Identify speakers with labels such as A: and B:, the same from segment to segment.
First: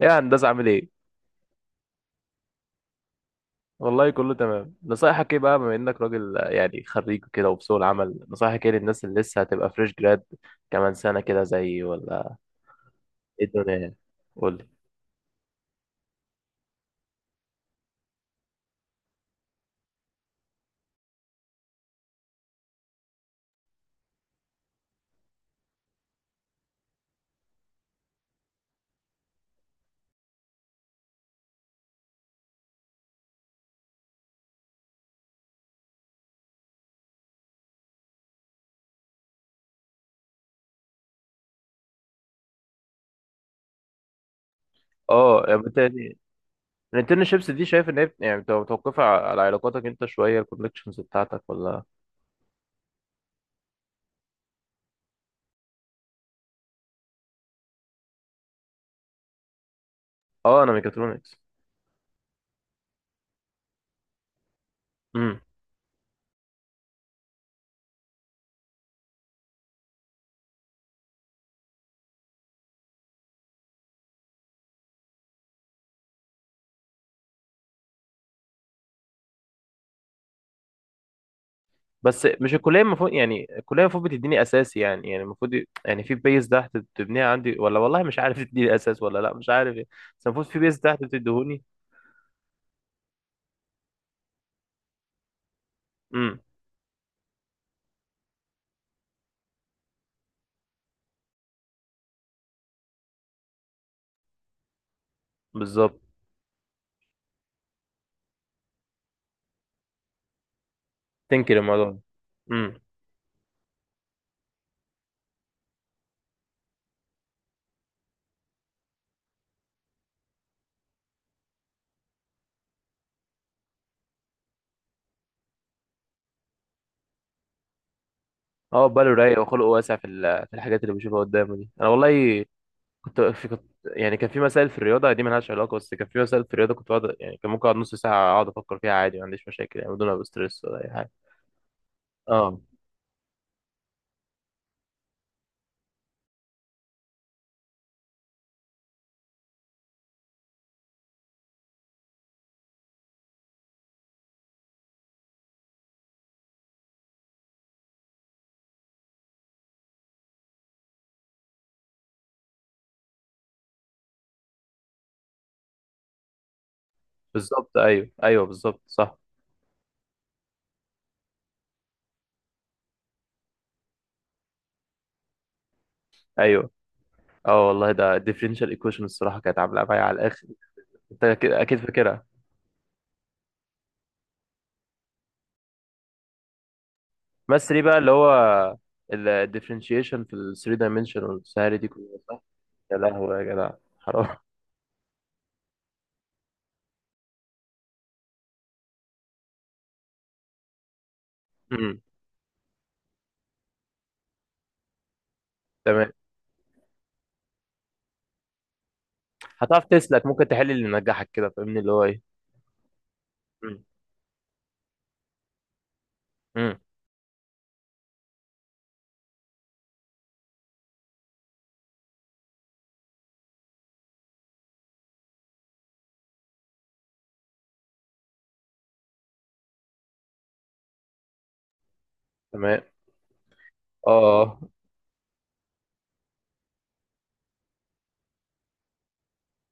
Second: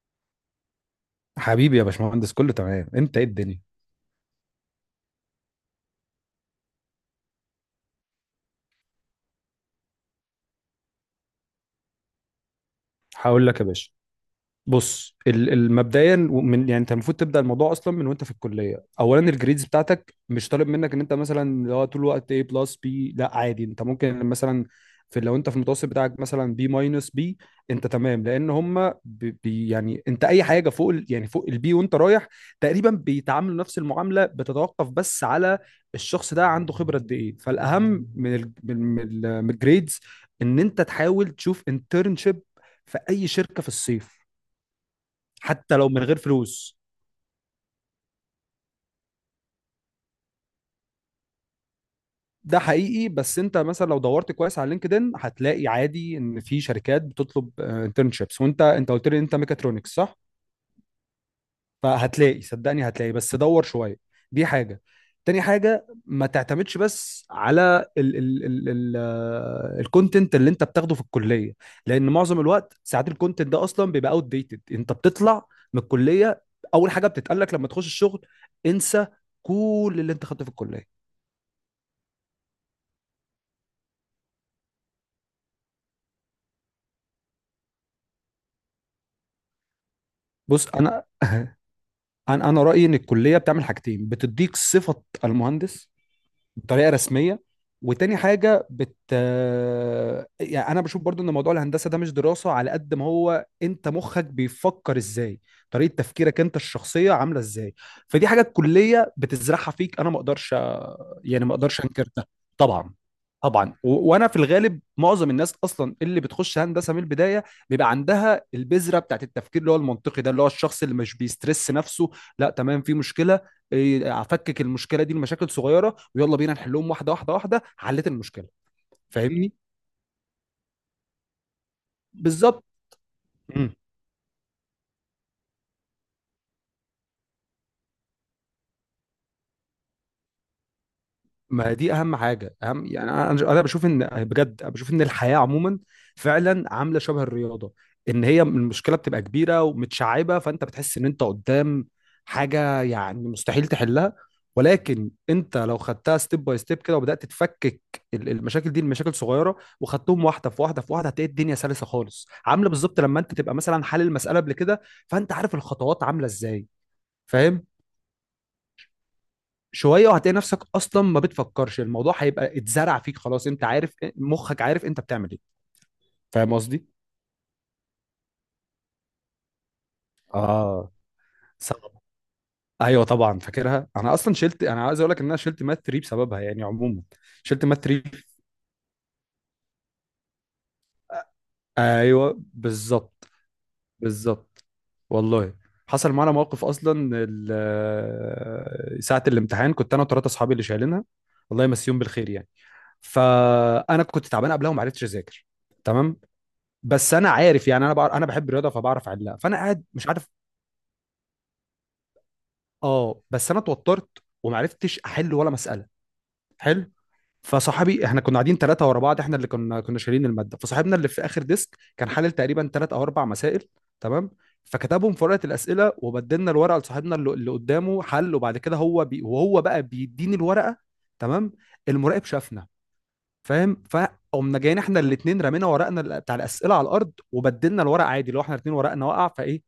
A: ايه يا هندسة، عامل ايه؟
B: حبيبي يا باشمهندس، كله تمام؟ انت ايه الدنيا؟
A: والله كله تمام. نصايحك ايه بقى، بما انك راجل، يعني خريج كده وفي سوق العمل، نصايحك ايه للناس اللي لسه هتبقى فريش جراد كمان سنة كده زيي ولا ايه
B: هقول لك يا
A: الدنيا
B: باشا.
A: يعني؟ قول لي.
B: بص، مبدئيا، من يعني انت المفروض تبدا الموضوع اصلا من وانت في الكليه. اولا، الجريدز بتاعتك مش طالب منك ان انت مثلا لو طول الوقت A بلس بي، لا عادي انت ممكن مثلا، في لو انت في المتوسط بتاعك مثلا بي ماينس بي انت تمام، لان هم بي، يعني انت اي حاجه فوق يعني فوق البي وانت رايح تقريبا بيتعاملوا نفس المعامله. بتتوقف بس على الشخص ده عنده خبره قد ايه. فالاهم من الجريدز ان انت تحاول تشوف انترنشيب في اي شركه في الصيف،
A: اه، يعني
B: حتى لو من
A: بالتالي
B: غير فلوس.
A: الانترنشيبس دي، شايف ان هي يعني بتبقى متوقفة على علاقاتك انت، شوية الكونكشنز بتاعتك ولا؟
B: ده حقيقي، بس انت مثلا لو دورت كويس على لينكدين هتلاقي عادي ان في شركات بتطلب انترنشيبس. وانت قلت لي انت ميكاترونكس، صح؟
A: اه انا ميكاترونكس.
B: فهتلاقي، صدقني هتلاقي، بس دور شويه. دي حاجه.
A: امم.
B: تاني حاجه، ما تعتمدش بس على ال الكونتنت اللي انت بتاخده في الكليه، لان معظم الوقت ساعات الكونتنت ده اصلا بيبقى اوت ديتد. انت بتطلع من الكليه، اول حاجه بتتقال لك لما تخش الشغل: انسى كل اللي انت خدته في الكليه.
A: بس مش الكلية المفروض؟ يعني الكلية المفروض بتديني اساسي، يعني يعني المفروض يعني في بيز تحت بتبنيها عندي ولا والله مش عارف تديني اساس ولا لا مش عارف يعني. بس المفروض في
B: بص
A: بيز تحت
B: انا
A: بتديهوني.
B: انا رايي ان الكليه بتعمل حاجتين: بتديك صفه المهندس بطريقه رسميه، وتاني حاجه يعني انا بشوف برضو ان موضوع الهندسه ده مش دراسه على قد ما هو انت مخك بيفكر ازاي، طريقه
A: بالظبط،
B: تفكيرك انت الشخصيه عامله ازاي. فدي حاجه الكليه بتزرعها فيك، انا ما اقدرش يعني ما
A: تنكر
B: اقدرش
A: الموضوع ده.
B: انكر ده.
A: امم.
B: طبعا. طبعا. و... وانا في الغالب معظم الناس اصلا اللي بتخش هندسه من البدايه بيبقى عندها البذره بتاعت التفكير اللي هو المنطقي ده، اللي هو الشخص اللي مش بيسترس نفسه. لا تمام، في مشكله، افكك المشكله دي لمشاكل صغيره ويلا بينا نحلهم واحده واحده واحده، حليت المشكله.
A: اه، باله رايق
B: فاهمني.
A: وخلقه واسع في في الحاجات اللي بشوفها قدامه دي. انا والله
B: بالظبط.
A: كنت في، كنت
B: مم.
A: يعني كان في مسائل في الرياضه دي مالهاش علاقه، بس كان في مسائل في الرياضه كنت بقعد، يعني كان ممكن اقعد نص ساعه اقعد افكر فيها عادي، ما عنديش مشاكل يعني، بدون ما ابقى ستريس ولا اي حاجه.
B: ما دي اهم حاجه،
A: اه،
B: اهم يعني انا بشوف ان، بجد أنا بشوف ان الحياه عموما فعلا عامله شبه الرياضه، ان هي المشكله بتبقى كبيره ومتشعبه، فانت بتحس ان انت قدام حاجه يعني مستحيل تحلها، ولكن انت لو خدتها ستيب باي ستيب كده وبدات تفكك المشاكل دي لمشاكل صغيره، وخدتهم واحده في واحده في واحده، هتلاقي الدنيا سلسه خالص، عامله بالظبط لما انت تبقى مثلا حل المساله قبل كده، فانت عارف الخطوات عامله ازاي. فاهم.
A: بالظبط. ايوه، ايوه، بالظبط، صح.
B: شويه وهتلاقي نفسك اصلا ما بتفكرش، الموضوع هيبقى اتزرع فيك خلاص، انت عارف مخك، عارف انت بتعمل ايه. فاهم
A: ايوه.
B: قصدي.
A: اه والله، ده الديفرنشال ايكويشن الصراحه كانت عامله معايا على الاخر.
B: اه.
A: انت اكيد، أكيد
B: صعب.
A: فاكرها.
B: ايوه طبعا فاكرها، انا اصلا شلت، انا عايز اقول لك ان انا شلت مات 3 بسببها يعني عموما، شلت
A: بس دي
B: مات
A: بقى اللي
B: 3.
A: هو الديفرنشيشن في ال 3 dimensional والسهالة دي كلها، صح.
B: ايوه
A: يا
B: بالظبط.
A: لهوي يا جدع، حرام.
B: بالظبط. والله حصل معانا موقف اصلا، ساعه الامتحان كنت انا وثلاثه اصحابي اللي شايلينها، الله
A: امم.
B: يمسيهم بالخير يعني. فانا كنت تعبان قبلها وما عرفتش اذاكر.
A: تمام.
B: تمام. بس انا عارف يعني، انا بعرف انا بحب الرياضه فبعرف احلها، فانا
A: هتعرف
B: قاعد مش
A: تسلك،
B: عارف.
A: ممكن تحل اللي نجحك كده، فاهمني اللي هو ايه.
B: اه بس انا
A: امم.
B: اتوترت ومعرفتش احل ولا مساله.
A: امم.
B: حلو. فصاحبي، احنا كنا قاعدين ثلاثه ورا بعض، احنا اللي كنا شايلين الماده، فصاحبنا اللي في اخر ديسك كان حلل تقريبا ثلاث او اربع مسائل. تمام. فكتبهم في ورقه الاسئله وبدلنا الورقه لصاحبنا اللي قدامه حل، وبعد كده هو بي وهو بقى بيديني الورقه. تمام. المراقب شافنا.
A: تمام.
B: فاهم،
A: اه.
B: فقمنا جايين احنا الاثنين رمينا ورقنا بتاع الاسئله على الارض وبدلنا الورق، عادي، لو احنا الاثنين ورقنا وقع فايه،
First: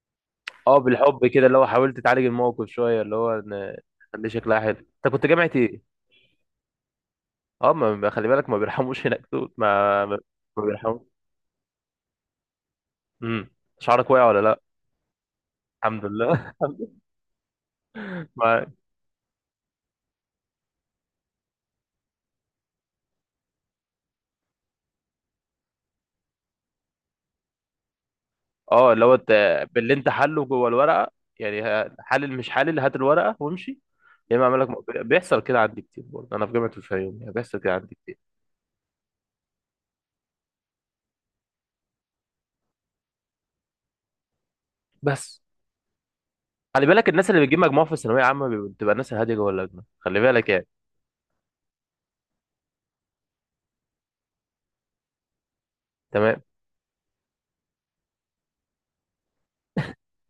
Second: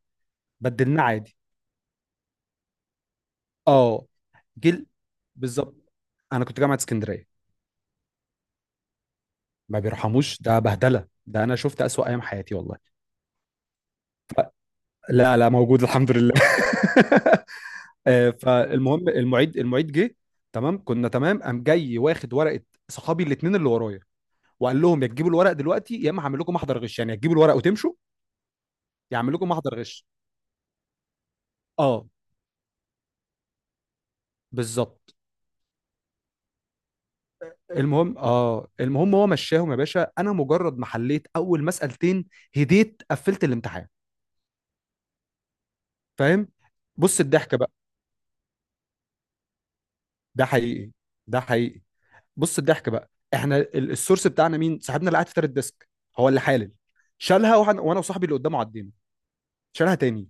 A: اه،
B: بدلناه
A: بالحب
B: عادي.
A: كده اللي هو حاولت تعالج الموقف شويه اللي هو ان
B: اه.
A: خليه شكلها حلو.
B: جيل.
A: انت كنت جامعه
B: بالظبط.
A: ايه؟
B: انا كنت جامعه اسكندريه.
A: اه، خلي بالك، ما بيرحموش هناك دول،
B: ما
A: ما.
B: بيرحموش، ده
A: ما
B: بهدله،
A: بيرحموش.
B: ده انا شفت اسوأ ايام حياتي والله.
A: امم. شعرك واقع ولا لا؟
B: لا لا، موجود
A: الحمد
B: الحمد
A: لله
B: لله.
A: الحمد لله معاك.
B: فالمهم، المعيد جه. تمام، كنا تمام، قام جاي واخد ورقه صحابي الاثنين اللي ورايا، وقال لهم: يا تجيبوا الورق دلوقتي، يا اما هعمل لكم محضر غش، يعني يا تجيبوا الورق وتمشوا
A: اه اللي هو
B: يا
A: انت
B: هعمل لكم محضر
A: باللي
B: غش.
A: انت حله جوه الورقه، يعني
B: اه.
A: حلل مش حلل، هات الورقه وامشي، يا اما اعمل لك.
B: بالظبط.
A: بيحصل كده عندي كتير برضه انا في جامعه الفيوم، يعني بيحصل كده عندي كتير.
B: المهم، هو مشاهم يا باشا، انا مجرد ما حليت اول مسألتين هديت، قفلت الامتحان.
A: بس
B: فاهم.
A: خلي بالك،
B: بص
A: الناس اللي
B: الضحك
A: بتجيب
B: بقى.
A: مجموع في الثانويه عامه بتبقى الناس الهاديه جوه اللجنه، خلي
B: ده
A: بالك يعني.
B: حقيقي. ده حقيقي. بص الضحك بقى، احنا السورس بتاعنا مين؟ صاحبنا اللي قاعد في تالت ديسك هو اللي
A: تمام.
B: حالل. شالها، وانا وصاحبي اللي قدامه عدينا، شالها تاني،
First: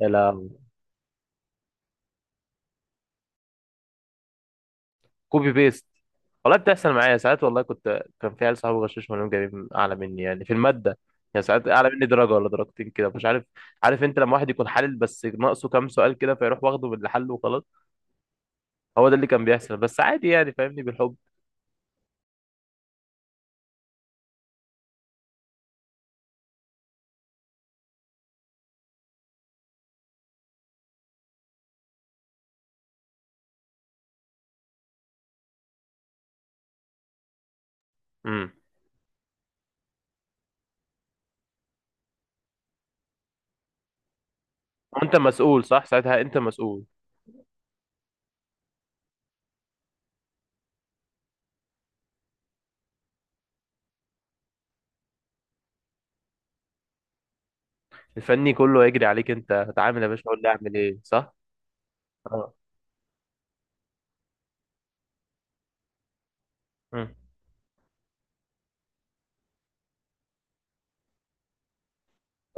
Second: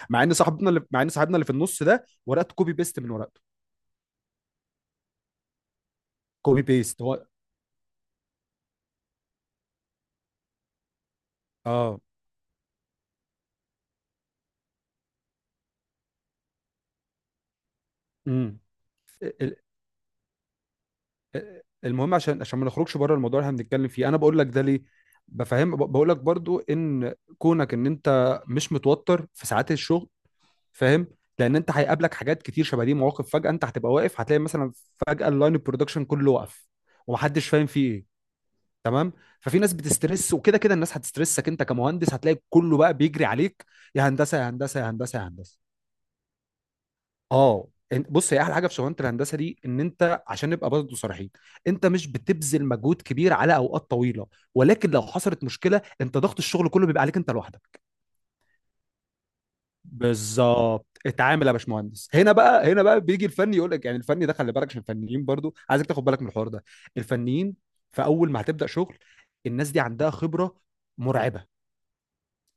A: يا
B: مع ان
A: لهوي.
B: صاحبنا اللي في النص ده ورقته كوبي بيست من ورقته.
A: كوبي بيست. والله
B: كوبي
A: بتحصل
B: بيست
A: معايا
B: هو.
A: ساعات، والله كنت، كان في عيال صحابي غشاش، منهم جايبين اعلى مني يعني في الماده، يعني ساعات اعلى
B: اه.
A: مني درجه ولا درجتين كده مش عارف. عارف انت لما واحد يكون حالل بس ناقصه كام سؤال كده، فيروح واخده باللي حله وخلاص.
B: امم.
A: هو ده اللي كان
B: ال-
A: بيحصل، بس عادي يعني فاهمني، بالحب.
B: المهم، عشان ما نخرجش بره الموضوع اللي احنا بنتكلم فيه، انا بقول لك ده ليه بفهم، بقول لك برضو ان كونك ان انت مش متوتر في ساعات الشغل، فاهم، لان انت هيقابلك حاجات كتير شبه دي، مواقف فجاه انت هتبقى واقف، هتلاقي مثلا فجاه اللاين البرودكشن كله وقف ومحدش فاهم فيه ايه.
A: امم.
B: تمام. ففي ناس بتسترس، وكده كده الناس هتسترسك انت كمهندس، هتلاقي كله بقى بيجري عليك: يا هندسه يا هندسه يا
A: وانت
B: هندسه يا هندسه.
A: مسؤول، صح؟ ساعتها انت مسؤول.
B: اه. بص، هي احلى حاجه في شغلانه الهندسه دي، ان انت، عشان نبقى برضه صريحين، انت مش بتبذل مجهود كبير على اوقات طويله، ولكن لو حصلت مشكله انت ضغط الشغل كله بيبقى عليك انت لوحدك.
A: الفني كله هيجري عليك، انت هتعامل يا باشا قول لي اعمل
B: بالظبط.
A: ايه، صح.
B: اتعامل يا باشمهندس. هنا
A: اه.
B: بقى، هنا بقى بيجي الفني يقول لك، يعني الفني ده خلي بالك، عشان الفنيين برضو عايزك تاخد بالك من الحوار ده.
A: مم.
B: الفنيين في اول ما هتبدا شغل، الناس دي عندها خبره مرعبه.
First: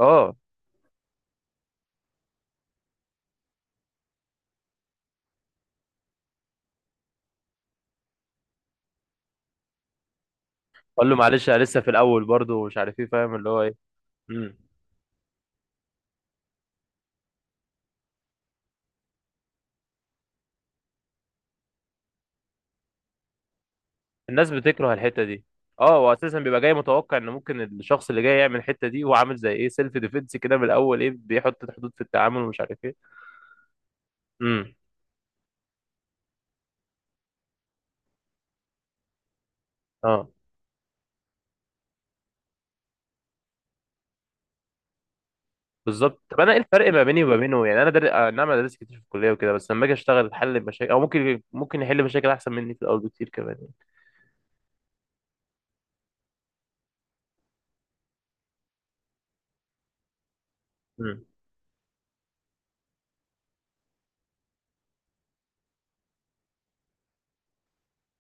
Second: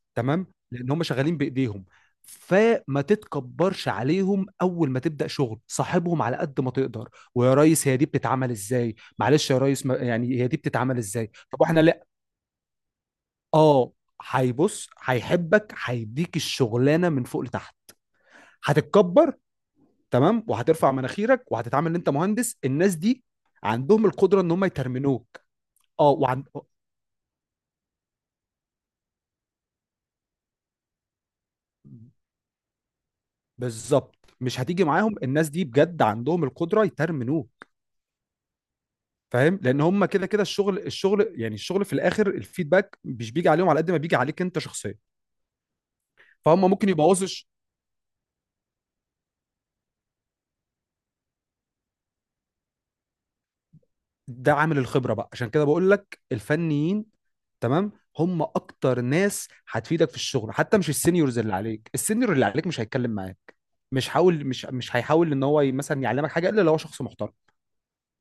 A: اه،
B: تمام، لان هم شغالين بايديهم. فما تتكبرش عليهم، اول ما تبدا شغل صاحبهم على قد ما تقدر: ويا ريس، هي دي بتتعمل ازاي، معلش يا ريس، ما يعني هي دي بتتعمل
A: اقول له
B: ازاي،
A: معلش انا
B: طب احنا
A: لسه في
B: لا.
A: الاول برضه ومش عارف ايه، فاهم اللي هو ايه.
B: اه.
A: امم.
B: هيبص، هيحبك، هيديك الشغلانه من فوق لتحت. هتتكبر، تمام، وهترفع مناخيرك وهتتعامل ان انت مهندس، الناس دي عندهم القدره ان
A: الناس
B: هم
A: بتكره الحته
B: يترمنوك.
A: دي. اه،
B: اه
A: هو اساسا
B: وعن
A: بيبقى جاي متوقع ان ممكن الشخص اللي جاي يعمل الحته دي، هو عامل زي ايه سيلف ديفenس كده من الاول، ايه بيحط حدود في التعامل ومش عارف ايه.
B: بالظبط. مش
A: امم.
B: هتيجي معاهم، الناس دي بجد عندهم القدره يترمنوك. فاهم، لان هم كده
A: اه،
B: كده الشغل، في الاخر الفيدباك مش بيجي عليهم على قد ما بيجي عليك انت شخصيا.
A: بالظبط. طب انا ايه
B: فهم ممكن
A: الفرق ما بيني
B: يبوظوا
A: وما
B: الش-
A: بينه يعني؟ انا در... آه، نعم، انا درست كتير في الكليه وكده، بس لما اجي اشتغل احل مشاكل، او ممكن يحل مشاكل احسن مني في الاول بكتير كمان يعني.
B: ده عامل الخبره بقى، عشان كده بقول لك الفنيين. تمام، هم اكتر ناس هتفيدك في الشغل، حتى مش
A: امم.
B: السينيورز اللي عليك، السينيور اللي عليك مش هيتكلم معاك، مش حاول مش مش هيحاول ان هو مثلا يعلمك حاجه الا لو هو شخص محترم،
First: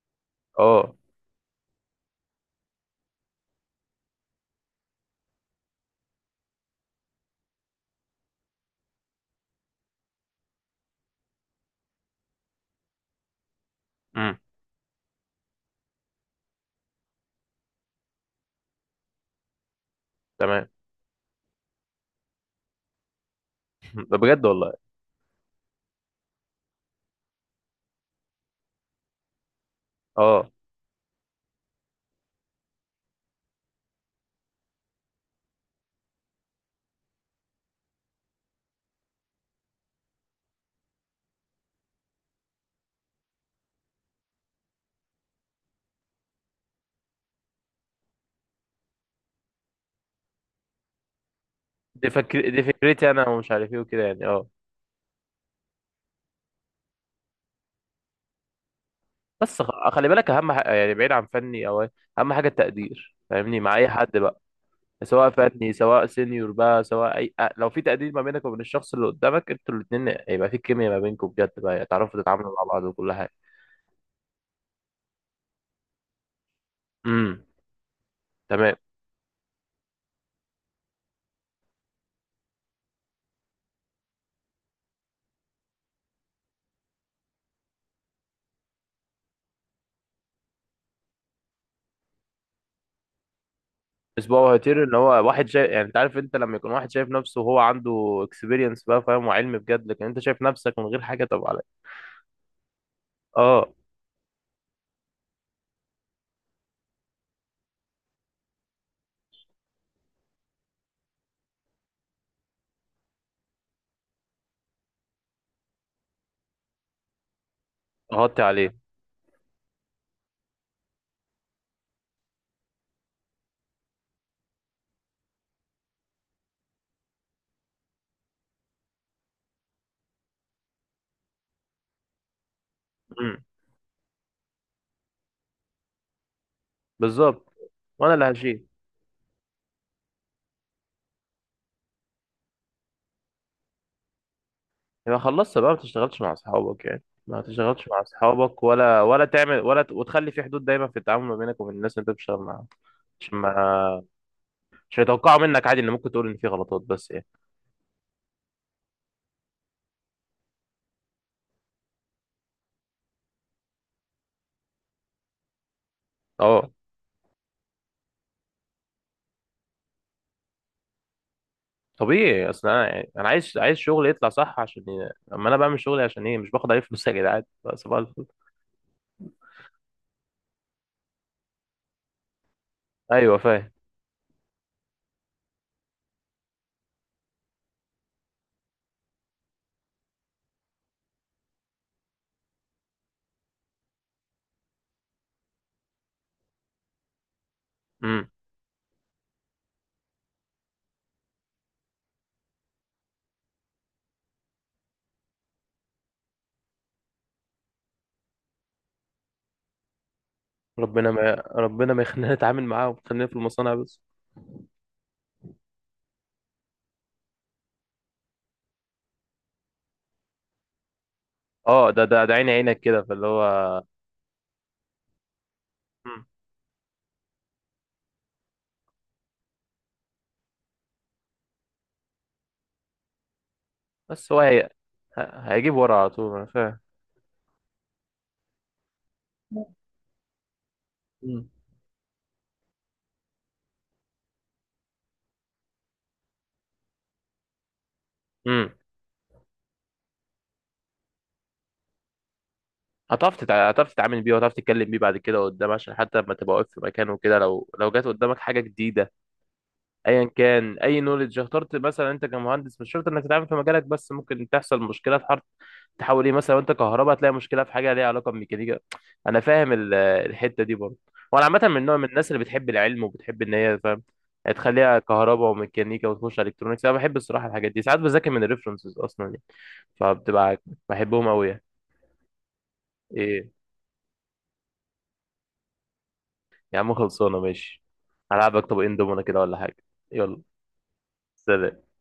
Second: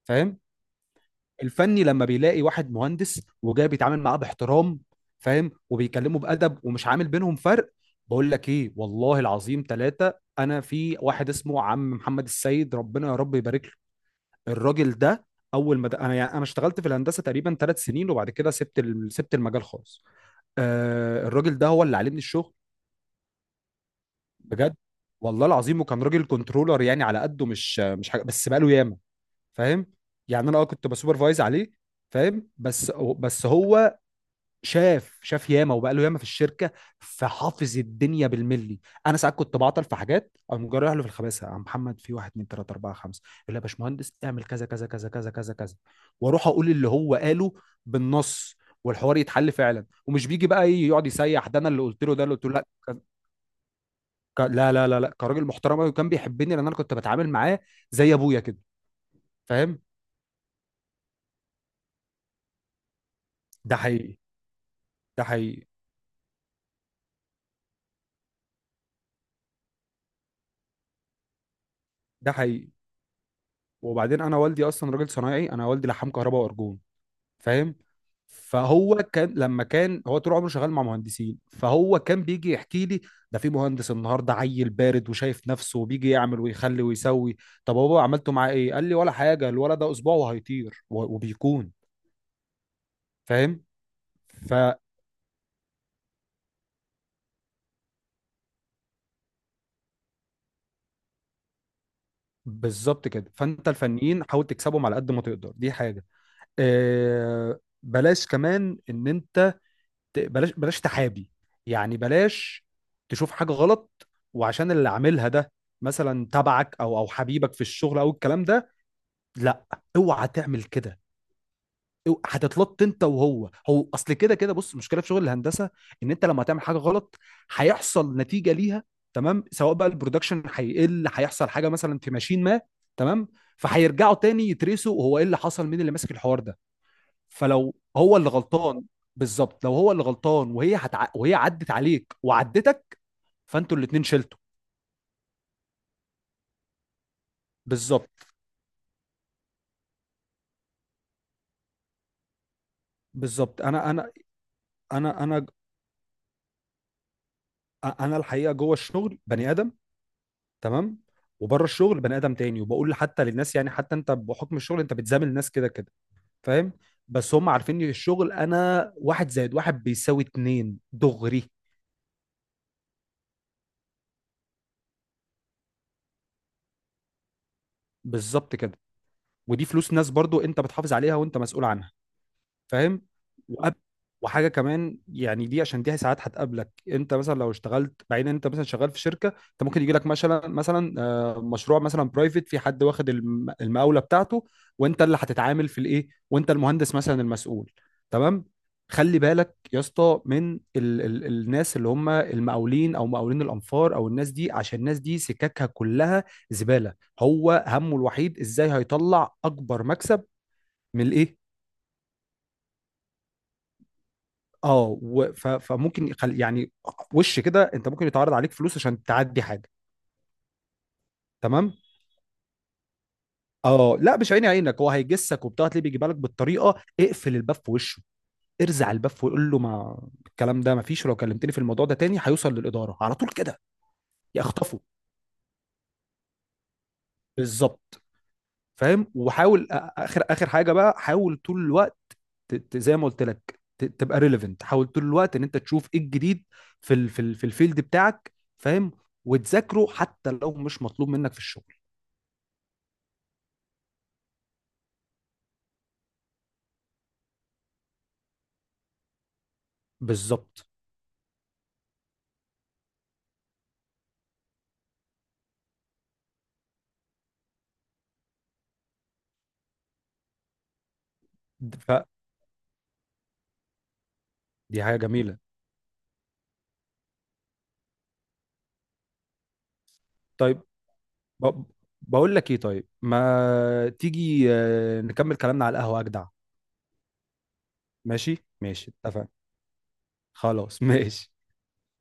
B: فاهم.
A: اه.
B: الفني لما بيلاقي واحد مهندس وجاي بيتعامل معاه باحترام، فاهم، وبيكلمه بادب ومش عامل بينهم فرق، بقول لك ايه والله العظيم ثلاثه. انا، في واحد اسمه عم محمد السيد، ربنا يا رب يبارك له.
A: امم.
B: الراجل ده، اول ما انا، يعني انا اشتغلت في الهندسه تقريبا ثلاث سنين، وبعد كده سبت المجال خالص.
A: تمام.
B: الراجل ده هو اللي علمني الشغل.
A: مم. ده بجد والله.
B: بجد، والله العظيم، وكان راجل كنترولر يعني، على قده، مش حاجه، بس بقاله ياما، فاهم، يعني
A: اه،
B: انا كنت بسوبرفايز عليه، فاهم، بس، بس هو شاف ياما، وبقاله ياما في الشركه، فحافظ الدنيا بالملي. انا ساعات كنت بعطل في حاجات، اقوم جاي رايح له في الخباثه: يا عم محمد، في واحد اتنين تلاته اربعه خمسه، يقول لي يا باشمهندس اعمل كذا كذا كذا كذا كذا كذا، واروح اقول اللي هو قاله بالنص، والحوار يتحل فعلا. ومش بيجي بقى إيه يقعد يسيح ده انا اللي قلت له ده اللي قلت له،
A: دي
B: لا.
A: فكرتي انا، ومش عارف ايه وكده يعني. اه.
B: لا لا لا لا، كراجل محترم قوي، وكان بيحبني لان انا كنت بتعامل معاه زي ابويا كده،
A: بس
B: فاهم.
A: خلي بالك، اهم حاجة يعني بعيد عن فني او اهم حاجه التقدير، فاهمني، مع
B: ده
A: اي حد
B: حقيقي.
A: بقى.
B: ده
A: سواء
B: حقيقي.
A: فني، سواء سينيور بقى، سواء لو في تقدير ما بينك وبين الشخص اللي قدامك، انتوا الاثنين هيبقى في كيمياء ما بينكم بجد، بقى تعرفوا
B: ده
A: تتعاملوا مع
B: حقيقي.
A: بعض وكل حاجه.
B: وبعدين انا والدي اصلا راجل صنايعي، انا والدي لحام كهرباء وارجون،
A: امم.
B: فاهم.
A: تمام.
B: فهو كان، لما كان هو طول عمره شغال مع مهندسين، فهو كان بيجي يحكي لي: ده في مهندس النهارده عيل بارد وشايف نفسه، وبيجي يعمل ويخلي ويسوي. طب هو عملته معاه ايه؟ قال لي ولا حاجه، الولد ده اسبوع وهيطير، و- وبيكون، فاهم.
A: اسبوع
B: ف
A: هيطير، ان هو واحد شايف يعني. انت عارف، انت لما يكون واحد شايف نفسه وهو عنده اكسبيرينس بقى، فاهم وعلم بجد، لكن انت شايف نفسك من غير حاجه، طب عليك.
B: بالظبط كده. فانت
A: اه.
B: الفنيين حاول تكسبهم على قد ما تقدر، دي حاجه. بلاش كمان ان انت، بلاش تحابي، يعني بلاش تشوف حاجه غلط وعشان اللي عاملها ده مثلا تبعك او حبيبك في الشغل او
A: غطي
B: الكلام ده،
A: عليه.
B: لا، اوعى تعمل كده، هتتلط انت وهو. هو اصل كده كده، بص المشكله في شغل الهندسه ان انت لما تعمل حاجه غلط هيحصل نتيجه ليها، تمام، سواء بقى البرودكشن هيقل، هيحصل حاجه مثلا في ماشين ما، تمام،
A: امم.
B: فهيرجعوا تاني يترسوا هو ايه اللي حصل، مين اللي ماسك الحوار ده،
A: بالظبط.
B: فلو
A: وانا
B: هو
A: اللي
B: اللي
A: هشيل.
B: غلطان. بالظبط، لو هو اللي غلطان وهي وهي عدت عليك وعدتك، فانتوا الاتنين شلتوا.
A: يبقى خلصت بقى، ما تشتغلش مع اصحابك، يعني ما تشتغلش مع
B: بالظبط.
A: اصحابك ولا ولا تعمل ولا وتخلي في حدود دايما في التعامل ما بينك وبين الناس اللي انت بتشتغل معاهم. عشان
B: بالظبط. انا
A: ما،
B: انا
A: مش
B: انا
A: هيتوقعوا
B: انا
A: منك عادي ان ممكن تقول ان في غلطات بس يعني.
B: انا الحقيقه جوه الشغل بني ادم، تمام، وبره الشغل بني ادم تاني، وبقول حتى للناس يعني، حتى انت بحكم الشغل انت بتزامل الناس كده كده،
A: اه،
B: فاهم، بس هم عارفين ان الشغل انا واحد زائد واحد بيساوي اتنين دغري.
A: طبيعي. اصل انا يعني انا عايز، عايز شغلي يطلع صح، عشان اما انا بعمل شغلي عشان ايه؟ مش باخد عليه فلوس يا جدعان. صباح الفل.
B: بالظبط كده. ودي فلوس ناس برضو، انت بتحافظ عليها وانت مسؤول عنها، فاهم.
A: ايوه فاهم.
B: وقب- وحاجه كمان يعني، دي عشان دي ساعات هتقابلك انت مثلا لو اشتغلت بعدين. انت مثلا شغال في شركه، انت ممكن يجي لك مثلا مثلا آه، مشروع مثلا برايفت، في حد واخد المقاوله بتاعته وانت اللي هتتعامل في الايه، وانت المهندس مثلا المسؤول.
A: امم.
B: تمام. خلي بالك يا اسطى من ال ال الناس اللي هم المقاولين او مقاولين الانفار او الناس دي، عشان الناس دي سككها كلها زباله، هو همه الوحيد ازاي هيطلع اكبر مكسب من
A: ربنا ما
B: الايه.
A: ربنا ما يخلينا نتعامل معاهم، خلينا في المصانع بس.
B: اه فممكن يعني وش كده انت ممكن يتعرض عليك فلوس عشان تعدي حاجه، تمام.
A: اه، ده عيني عينك كده، فاللي هو.
B: اه لا مش عيني عينك، هو هيجسك وبتاع، تلاقيه بيجيبها لك
A: مم.
B: بالطريقه. اقفل الباب في وشه، ارزع الباب وقول له: ما الكلام ده ما فيش، ولو كلمتني في الموضوع ده تاني هيوصل للاداره على طول كده،
A: بس
B: يخطفه.
A: هيجيب ورا على طول، انا فاهم.
B: بالظبط. فاهم. وحاول، اخر اخر حاجه بقى، حاول
A: مم.
B: طول الوقت، زي ما قلت لك تبقى ريليفنت، حاول طول الوقت ان انت تشوف ايه الجديد في ال في ال في الفيلد بتاعك،
A: امم.
B: فاهم، وتذاكره حتى لو مش مطلوب منك في الشغل.
A: هتعرف تتعامل بيه، وهتعرف تتكلم بيه بعد كده قدام، عشان حتى لما تبقى واقف في مكان وكده، لو جات قدامك حاجه جديده، ايا
B: بالظبط.
A: كان اي نولج اخترت مثلا. انت كمهندس مش شرط انك تتعامل في مجالك بس، ممكن تحصل مشكله في حرف تحاول ايه مثلا، وانت كهرباء تلاقي مشكله في حاجه ليها علاقه بميكانيكا. انا فاهم الحته دي برضه، وانا عامه
B: د-
A: من نوع من
B: فدي
A: الناس اللي بتحب العلم وبتحب ان هي فاهم
B: حاجه
A: تخليها
B: جميله.
A: كهرباء وميكانيكا وتخش الكترونكس. انا بحب الصراحه الحاجات دي، ساعات بذاكر من الريفرنسز اصلا يعني. فبتبقى،
B: طيب.
A: بحبهم قوي يعني.
B: ب- بقول لك ايه طيب،
A: ايه
B: ما تيجي نكمل كلامنا على القهوه اجدع.
A: يا عم، خلصانه، ماشي.
B: ماشي
A: هلعبك
B: ماشي
A: طبقين دومنا
B: اتفقنا.
A: كده ولا حاجه؟ يلا.
B: خلاص ماشي.
A: سلام.